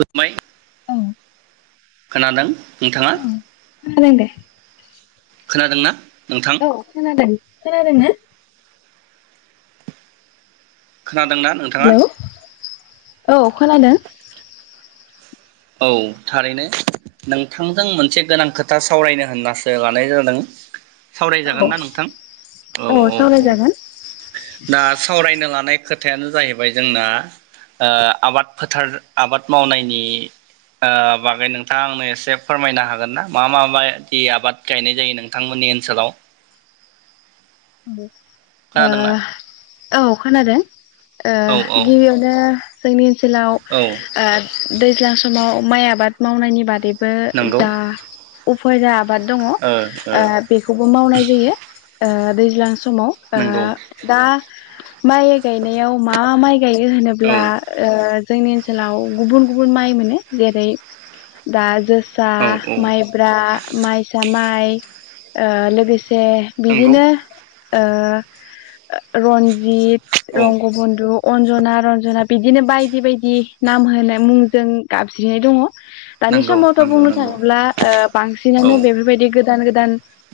खुदमै खोनादों नोंथाङा? [unintelligible] खोनादों दे खोनादोंना? नोंथां औ खोनादों खोनादोंना? खोनादोंना नोंथाङा हेल औ खोनादों? औ थारैनो नोंथांजों मोनसे गोनां खोथा सावरायनो होननासो लानाय जादों। सावरायजागोन ना नोंथां औ औ औ दा सावरायनो लानाय खोथायानो जाहैबाय जोंना ओ आबाद फोथार आबाद मावनायनि ओ बागै नोंथाङा आंनो एसे फोरमायनो हागोन ना मा मा मायदि आबाद गायनाय जायो नोंथांमोननि ओनसोलाव? [inaudible] ओ खोनादोंना औ खोनादों ओ औ औ गिबियावनो जोंनि ओनसोलाव औ ओ दैज्लां समाव माइ आबाद मावनायनि बादै बो नंगौ जा उफोराब आबाद दङ ओ बेखौबो मावनाय जायो ओ दैज्लां स समाव ओ नंगौ दा माइ गायनायाव मा माइ गायो औ होनोब्ला ओ जोंनि ओनसोलाव गुबुन गुबुन माइ मोनो जेरै दा जो सा औ औ माइब्रा माइसा मा आय ओ लोगोसे जे नंगौ बिदिनो ओ रन्जित, औ रंग बन्दु' अन्जना, रन्जना बिदिनो बायदि बायदि नाम होनाय मुंजों गाबज्रिनाय दङ। दानि नंगौ समावथ' नंगौ बुंनो नंगौ थाङोब्ला ओ औ बांसिनानो बेफोरबायदि गोदान गोदान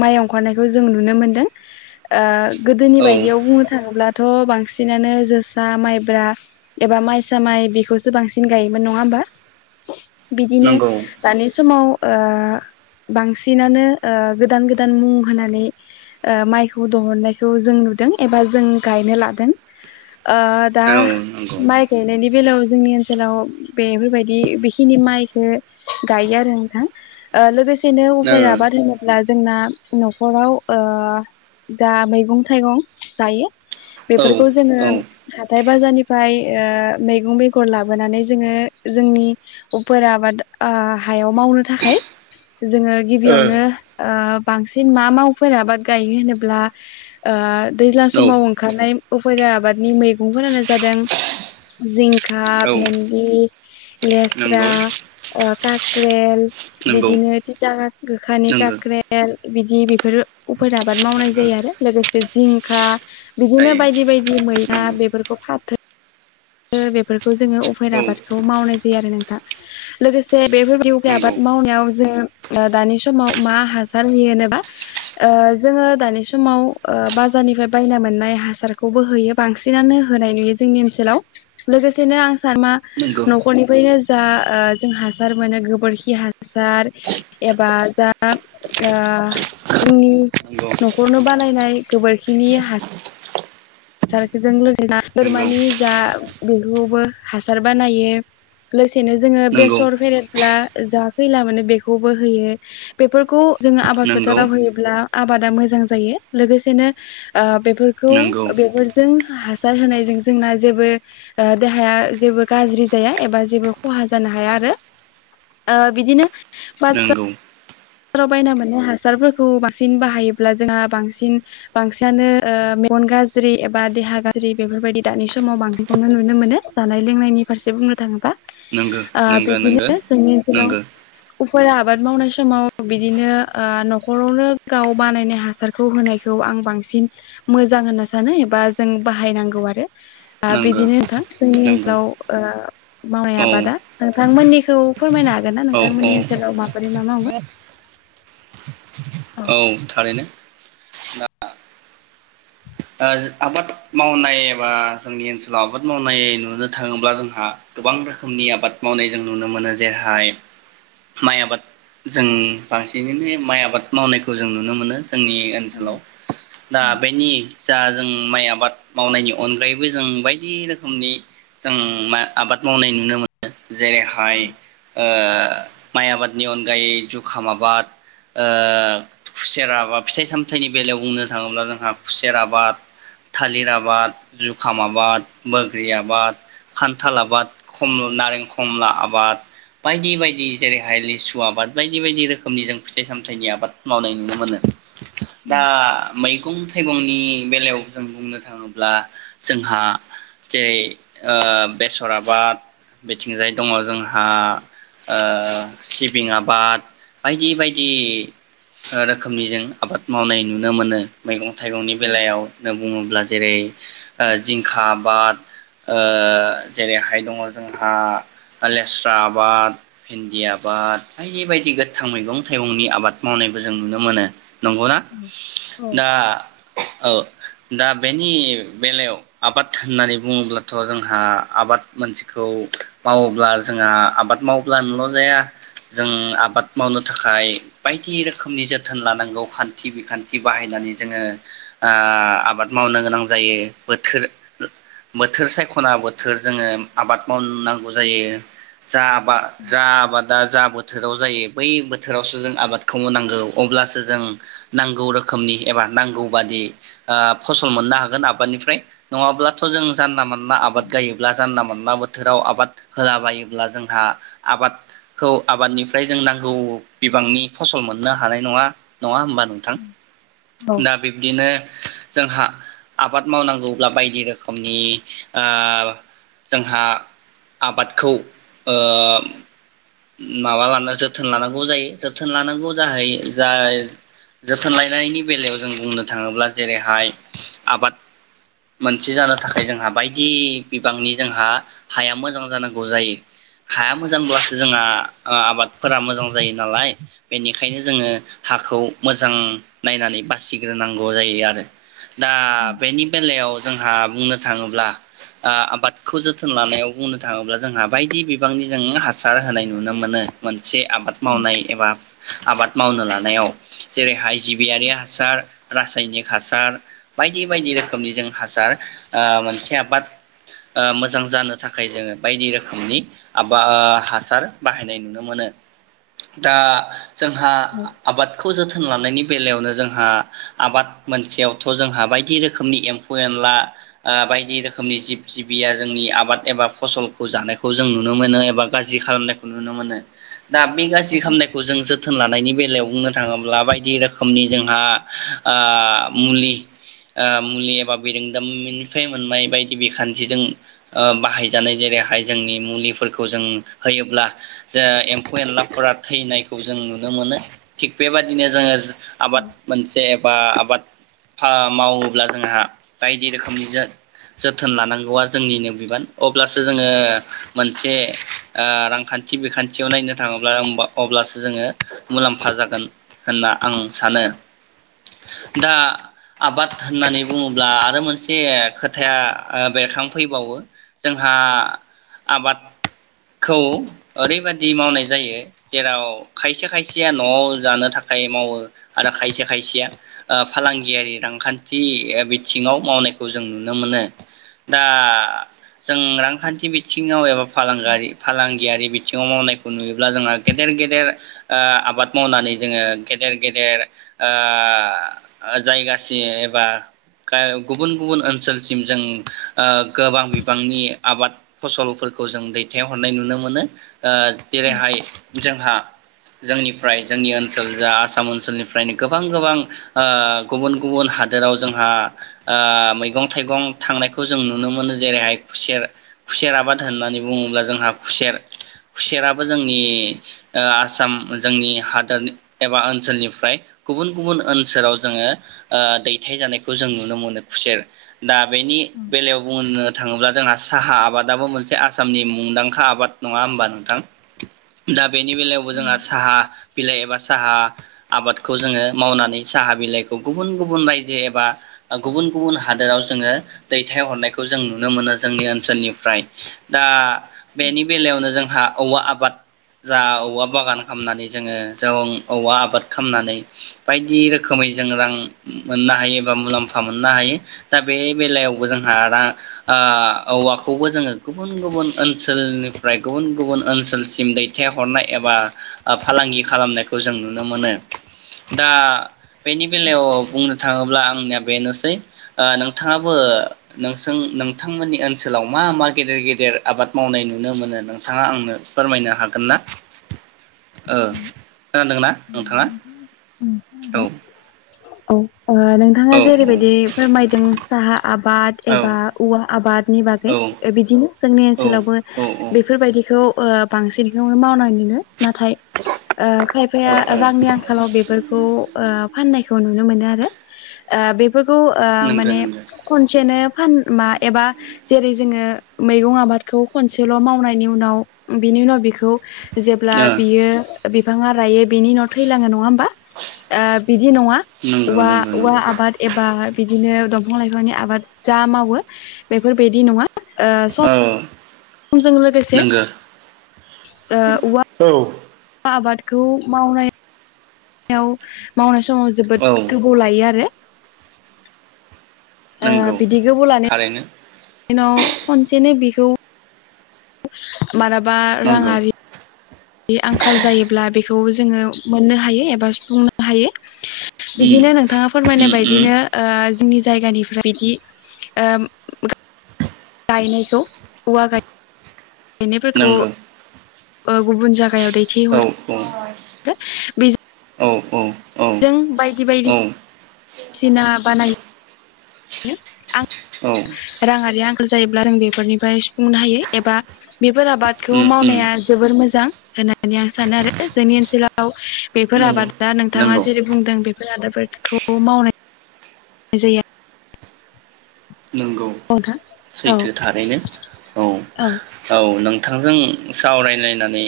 माइ ओंखारनाय बेखौ जों नुनो मोन्दों। ओ गोदोनि औ बायदियाव बुंनो थाङोब्ला थ' बांसिनानो जोसा माइब्रा एबा माइसा माइ बेखौसो बांसिन गायोमोन नङा होमबा? बिदिनो नंगौ दानि समाव ओह बांसिनानो ओ गोदान गोदान मुं होनानै ओ माइखौ दहननायखौ जों नुदों एबा जों गायनो लादों। ओह दा औ नंगौ माइ गायनायनि बेलायाव जोंनि ओनसोलाव बेफोरबायदि बेखिनि माइखो गायो आरो नोंथां ओ लोगोसे [unintelligible] होनोब्ला जोंना न'खराव ओह दा मैगं थाइगं गायो। ओ औ बेफोरखौ जोङो औ हाथाइ बाजारनिफ्राय ओ मैगं बेगर लाबोनानै जोङो जोंनि उफार आबाद ओ हायाव मावनो थाखाय जोङो गिबियावनो ओ बांसिन मा मावफोर आबाद गायो होनोब्ला ओ दैज्लां ओ समाव ओंखारनाय उफेरा आबादनि मैगंफोरानो जादों जिंखा औ भेन्दि लेस्रा नंगौ ओ खाख्रेल नंगौ बिदिनो थिथा गोखानि नंगौ खाख्रेल बिदि बेफोरो उफेर आबाद मावनाय नंगौ जायो आरो लोगोसे जिंखा बिदिनो जायो बायदि बायदि मैना नंगौ बेफोरखौ फाथो ओ बेफोरखौ जोङो उफेरा औ आबादखौ मावनाय जायो आरो नोंथां लोगोसे बेफोरदि उफेर नंगौ आबाद मावनायाव जोङो ओ दानि समाव मा हासार होयो होनोबा जोङो दानि समाव ओ बाजारनिफ्राय बायना मोननाय हासारखौबो होयो बांसिनानो होनाय नुयो जोंनि ओनसोलाव। लोगोसेनो आं सानो मा नंगौ न'खरनिफ्रायनो जा ओह जों हासार मोनो गोबोरखि हासार एबा जा ओ जोंनि न'खरनो बानायनाय गोबोरखिनि हा सारजों लोगोसे नंगौ बोरमानि जा बेखौबो हासार बानायो। बेसेनो जोङो नंगौ बेसर फेरेद ब्ला जा खैला मोनो बेखौबो होयो बेफोरखौ जोङो आबाद नंगौ फोथाराव होयोब्ला आबादा मोजां जायो लोगोसेनो ओ बे नंगौ फोरजों हासार होनायजों जोंना जेबो ओ देहाया जेबो गाज्रि जाया एबा जेबो खहा जानो हाया आरो ओ बिदिनो बाजार नोंगौ बाजाराव बायना मोननाय हासारफोरखौ बांसिन बाहायोब्ला जोंहा बांसिन बांसिनानो ओ मेगन गाज्रि एबा देहा गाज्रि बेफोरबायदि दानि समाव बांसिनखौनो नुनो मोनो जानाय लोंनायनि फारसे बुंनो थाङोब्ला। नोंगौ नोंगौ नोंंगो ओनसोलाव नोंगो। उफेरा आबाद मावनाय समाव बिदिनो ओ न'खरावनो गाव बानायनाय हासारखौ होनायखौ आं बांसिन मोजां होनना सानो एबा जों बाहायनांगौ आरो आ नंगौ नंगौ बिदिनो नोंथां जोंनि नंगौ ओनसोलाव ओ मावनाय औ आबादा। नोंथांमोननिखौ फोरमायनो हागोन ना औ औ नोंथांमोननि ओनसोलाव माबोरै मा मावो? औ थारैनो आ आबाद मावनाय एबा जोंनि ओनसोलाव आबाद मावनाय नुनो थाङोब्ला जोंहा गोबां रोखोमनि आबाद मावनाय जों नुनो मोनो जेरहाय माइ आबाद जों बांसिनैनो माइ आबाद मावनायखौ जों नुनो मोनो जोंनि ओनसोलाव दा बेनि जा जों माइ आबाद मावनायनि अनगायैबो जों बायदि रोखोमनि जों माइ आबाद मावनाय नुनो मोनो जेरैहाय ओ माइ आबादनि अनगायै जुखाम आबाद ओ खुसेराबा फिथाइ सामथाइनि बेलायाव बुंनो थाङोब्ला जोंहा खु सेर आबाद थालिर आबाद जुखाम आबाद बग्रि आबाद खान्थाल आबाद नारें खमला आबाद बायदि बायदि जेरैहाय लिसु आबाद बायदि बायदि रोखोमनि जों फिथाइ सामथाइनि आबाद मावनाय नुनो मोनो दा मै गं थाइगं नि बेलायाव जों बुंनो थाङोब्ला जोंहा जेरै बेसर आबाद बिथिंजाय दङ जोंहा सिबिं आबाद बायदि बायदि रोखोमनि जों आबाद मावनाय नुनो मोनो मैगं थाइगंनि बेलायाव जों बुङोब्ला जेरै ओ जिंखा आबाद ओ जेरैहाय दङ जोंहा लेस्रा आबाद भिन्दि आबाद बायदि बायदि गोथां मैगं थाइगंनि आबाद मावनायबो जों नुनो मोनो नंगौना दा औ दा बेनि बेलायाव आबाद होननानै बुङोब्लाथ' जोंहा आबाद मानसिखौ मावोब्ला जोंहा आबाद माव्लानोल' जाया जों आबाद मावनो थाखाय बायदि रोखोमनि जोथोन लानांगौ खान्थि बिखान्थि बाहायनानै जोङो आबाद मावनो गोनां जायो बोथोर बोथोर सायख'ना आ बोथोर जोङो आबाद मावनांगौ जायो जा आबाद जा आबादा जा बोथोराव जायो बै बोथोरावसो जों आबादखौनांगौ अब्लासो जों नांगौ रोखोमनि एबा नांगौ बादि फसल मोननो हागोन आबादनिफ्राय नङाब्लाथ' जों जानला मोनानला आबाद गायोब्ला जानला मोनला बोथोराव आबाद होलाबायोब्ला जोंहा आबादखौ आबादनिफ्राय जों नांगौ बिबांनि फसल मोननो हानाय नङा नङा होमबा नोंथां दा बे बिदिनो जोंहा आबाद मावनांगौब्ला बायदि रोखोमनि जोंहा आबादखौ माबा लानो जोथोन लानांगौ जायो जोथोन लानांगौ जाहै ज जोथोन लानायनि बेलायाव जों बुंनो बुंनो थाङोब्ला जेरैहाय आबाद मोनसे जानो थाखाय जोंहा बायदि बिबांनि जोंहा हाया मोजां जानांगौ जायो हाया मोजांब्लासो जोंहा आबादफोरा मोजां जायो नालाय बेनिखायनो जोङो हाखौ मोजां नायनानै बासि ग्रोनांगौ जायो आरो दा बेनि बेलायाव जोंहा बुंनो थाङोब्ला आबादखौ जोथोन लानायाव बुंनो थाङोब्ला जोंहा बायदि बिबांनि जोङो हासार होनाय नुनो मोनो मोन से आबाद मावनाय एबा आबाद मावनो लानायाव जेरै हाय जिबियारि हासार रासायनिक हासार बायदि बायदि रोखोमनि जों हासार मोनसे आबाद मोजां जानो थाखाय जोङो बायदि रोखोमनि आबाद हासार बाहायनाय नुनो मोनो दा जोंहा आबादखौ जोथोन लानायनि बेलायावनो जोंहा आबाद मोनसेयावथ' जोंहा बायदि रोखोमनि एम्फौ एनला बायदि रोखोमनि जिब जिबिया जोंनि आबाद एबा फसलखौ जानायखौ जों नुनो मोनो एबा गाज्रि खालामनायखौ नुनो मोनो दा बे गाज्रि खालामनायखौ जों जोथोन लानायनि बेलायाव बुंनो थाङोब्ला बायदि रोखोमनि जोंहा आ मुलि ओ मुलि एबा बिरोंदामनिफ्राय मोननाय बायदि बिखान्थिजों बाहायजानाय जेरैहाय जोंनि मुलिफोरखौ जों होयोब्ला ज एम्फौ एनलाफोरा थैनायखौ जों नुनो मोनो थिग बेबायदिनो जोङो आबाद मोनसे बा आबाद मावोब्ला जोंहा बायदि रोखोमनि जोथोन लानांगौआ जोंनिनो बिबान अब्लासो जोङो मोनसे रांखान्थि बिखान्थियाव नायनो थाङोब्ला अब्लासो जोङो मुलाम्फा जागोन होनना आं सानो दा आबाद होननानै बुङोब्ला आरो मोनसे खोथाया बेरखांफैबावो जोंहा आबादखौ ओरैबाददि मावनाय जायो जेराव खायसे खायसेया न'आव जानो थाखाय मावो आरो खायसे खायसेया फालांगियारि रांखान्थि बिथिङाव मावनायखौ जों नुनो मोनो दा जों रांखान्थि बिथिङाव एबा फालांगारि फालांगियारि बिथिङाव मावनायखौ नुयोब्ला जोंहा गेदेर गेदेर आबाद मावनानै जोङो गेदेर गेदेर आ जायगा थि एबा [unintelligible] गुबुन गुबुन ओनसोलसिम जों ओ गोबां बिबांनि आबाद फसलफोर खौ जों दैथायहरनाय नुनो मोनो ओ जेरैहाय जोंहा जोंनिफ्राय जोंनि ओनसोल जा आसाम ओनसोलनिफ्रायनो गोबां गोबां ओ गुबुन गुबुन हादोराव जोंहा ओ मैगं थाइगं थांनायखौ जों नुनो मोनो जेरैहाय खुसेर खुसेर आबाद होननानै बुङोब्ला जोंहा खुसेर खुसेराबो जोंनि ओ आसाम जोंनि हादोर एबा ओनसोलनिफ्राय गुबुन गुबुन ओनसोलाव जोङो ओ दैथाय जानायखौ जों नुनो मोनो खुसेर दा बेनि बेलायाव बुंनो थाङोब्ला जोंहा साहा आबादाबो मोनसे आसामनि मुंदांखा आबाद नङा होनबा नोंथां? दा बेनि बेलायावबो जोंहा साहा बिलाइ एबा साहा आबाद खौ जोङो मावनानै साहा बिलाइखौ गुबुन गुबुन राइजो एबा गुबुन गुबुन हादोराव जोङो दैथायहरनायखौ जों नुनो मोनो जोंनि ओनसोलनिफ्राय दा बेनि बेलायावनो जोंहा औवा आबाद जा औवा बागान खामनानै जोङो जं औवा आबाद खामनानै बायदि रोखोमै जों रां मोननो हायो एबा मुलाम्फा मोननो हायो दा बे बेलायावबो जोंहा रां औवाखौबो जोङो गुबुन गुबुन ओनसोलनिफ्राय गुबुन गुबुन ओनसोलसिम दैथायहरनाय एबा ओ फालांगि खालामनायखौ जों नुनो मोनो। दा बेनि बेलायाव बुंनो थाङोब्ला आंनिया बेनोसै ओ नोंथाङाबो नोंसों नोंथांमोननि ओनसोलाव मा मा गेदेर गेदेर आबाद मावनाय नुनो मोनो नोंथाङा आंनो फोरमायनो हागोन ना? ओ [unintelligible] ना नोंथाङा? औ औ ओ नोंथाङा औ जेरैबायदि फोरमायदों साहा आबाद औ एबा औवा आबादनि बागै बिदिनो जोंनि औ ओनसोलावबो औ ओ ओ बेफोरबायदिखौ ओ बांसिनखौनो मावनानैनो नाथाय ओ खाय फाया रांनि आंखालाव बेफोरखौ ओ फाननायखौ नुनो मोनो आरो ओ बे फोरखौ ओ नंगौ माने नंगौ खनसेनो फान मा एबा जेरै जोङो मैगं आबादखौ खनसेल' मावनायनि उनाव बेनि उनाव बेखौ जेब्ला ओ बियो बि फाङा रायो बेनि उनाव थैलाङो नङाहोम बा ओ बिदि नङा नंगौ औवा नंगौ औवा नंगौ आबाद एबा बि बिदिनो दंफां लाइफांनि आबाद जा मावो बेफोरबायदि नङा औ। जों लोगोसे नंगौ ओ औवा औ। आबादखौ मावनाय। याव मावनाय‌ स समाव औ जोबोद गोबाव लायो आरो। ओ नंगौ बिदि गोबौ लानो थारैनो नाव खनसेनो बेखौ। माराबा नंगौ राङारि। ऐ आंखाल जायोब्ला बेखौ जोङो मोननो हायो एबा सुफुंनो हायो। उम बिदिनो नोंथाङा फोरमायनाय उम उम बायदिनो ओ जोंनिज जायगानिफ्राय बिदि ओम। गायनायखौ औवा गाय ऐनायफोरखौ। नंगौ ओ गुबुन जागायाव औ दैथायहर रो बेजि औ औ। जों बायदि औ बायदिस सिना बानायो। यो आं औ राङारि आं ल जायोब्ला जों बेफोरनिफाय सु फुंनो हायो एबा बेफोर आबादखौ उम उम मावनाया जोबोर मोजां। होनाथ नानै आं सानो आरो जोंनि ओनसोलाव बेफोर नंगौ आबादा नोंथाङा नंगौ जेरै बुंदों बेफोर आदाबफोरखौ मावनाय [unintelligible] नोंगौ सैथो थारैनो औ औ नोंथांजों। सावरायलायनानै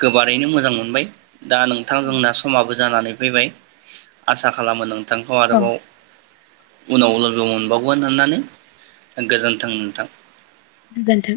गोबारैनो मोजां मोनबाय। दा नोंथां जोंना समाबो‌ज जानानै फैबाय आसा खालामो नों। थांखौ आरोबाव। उनावलोगो मोनब औवान होनानै गोजोन्थों मोनथां। गोजोन्थों।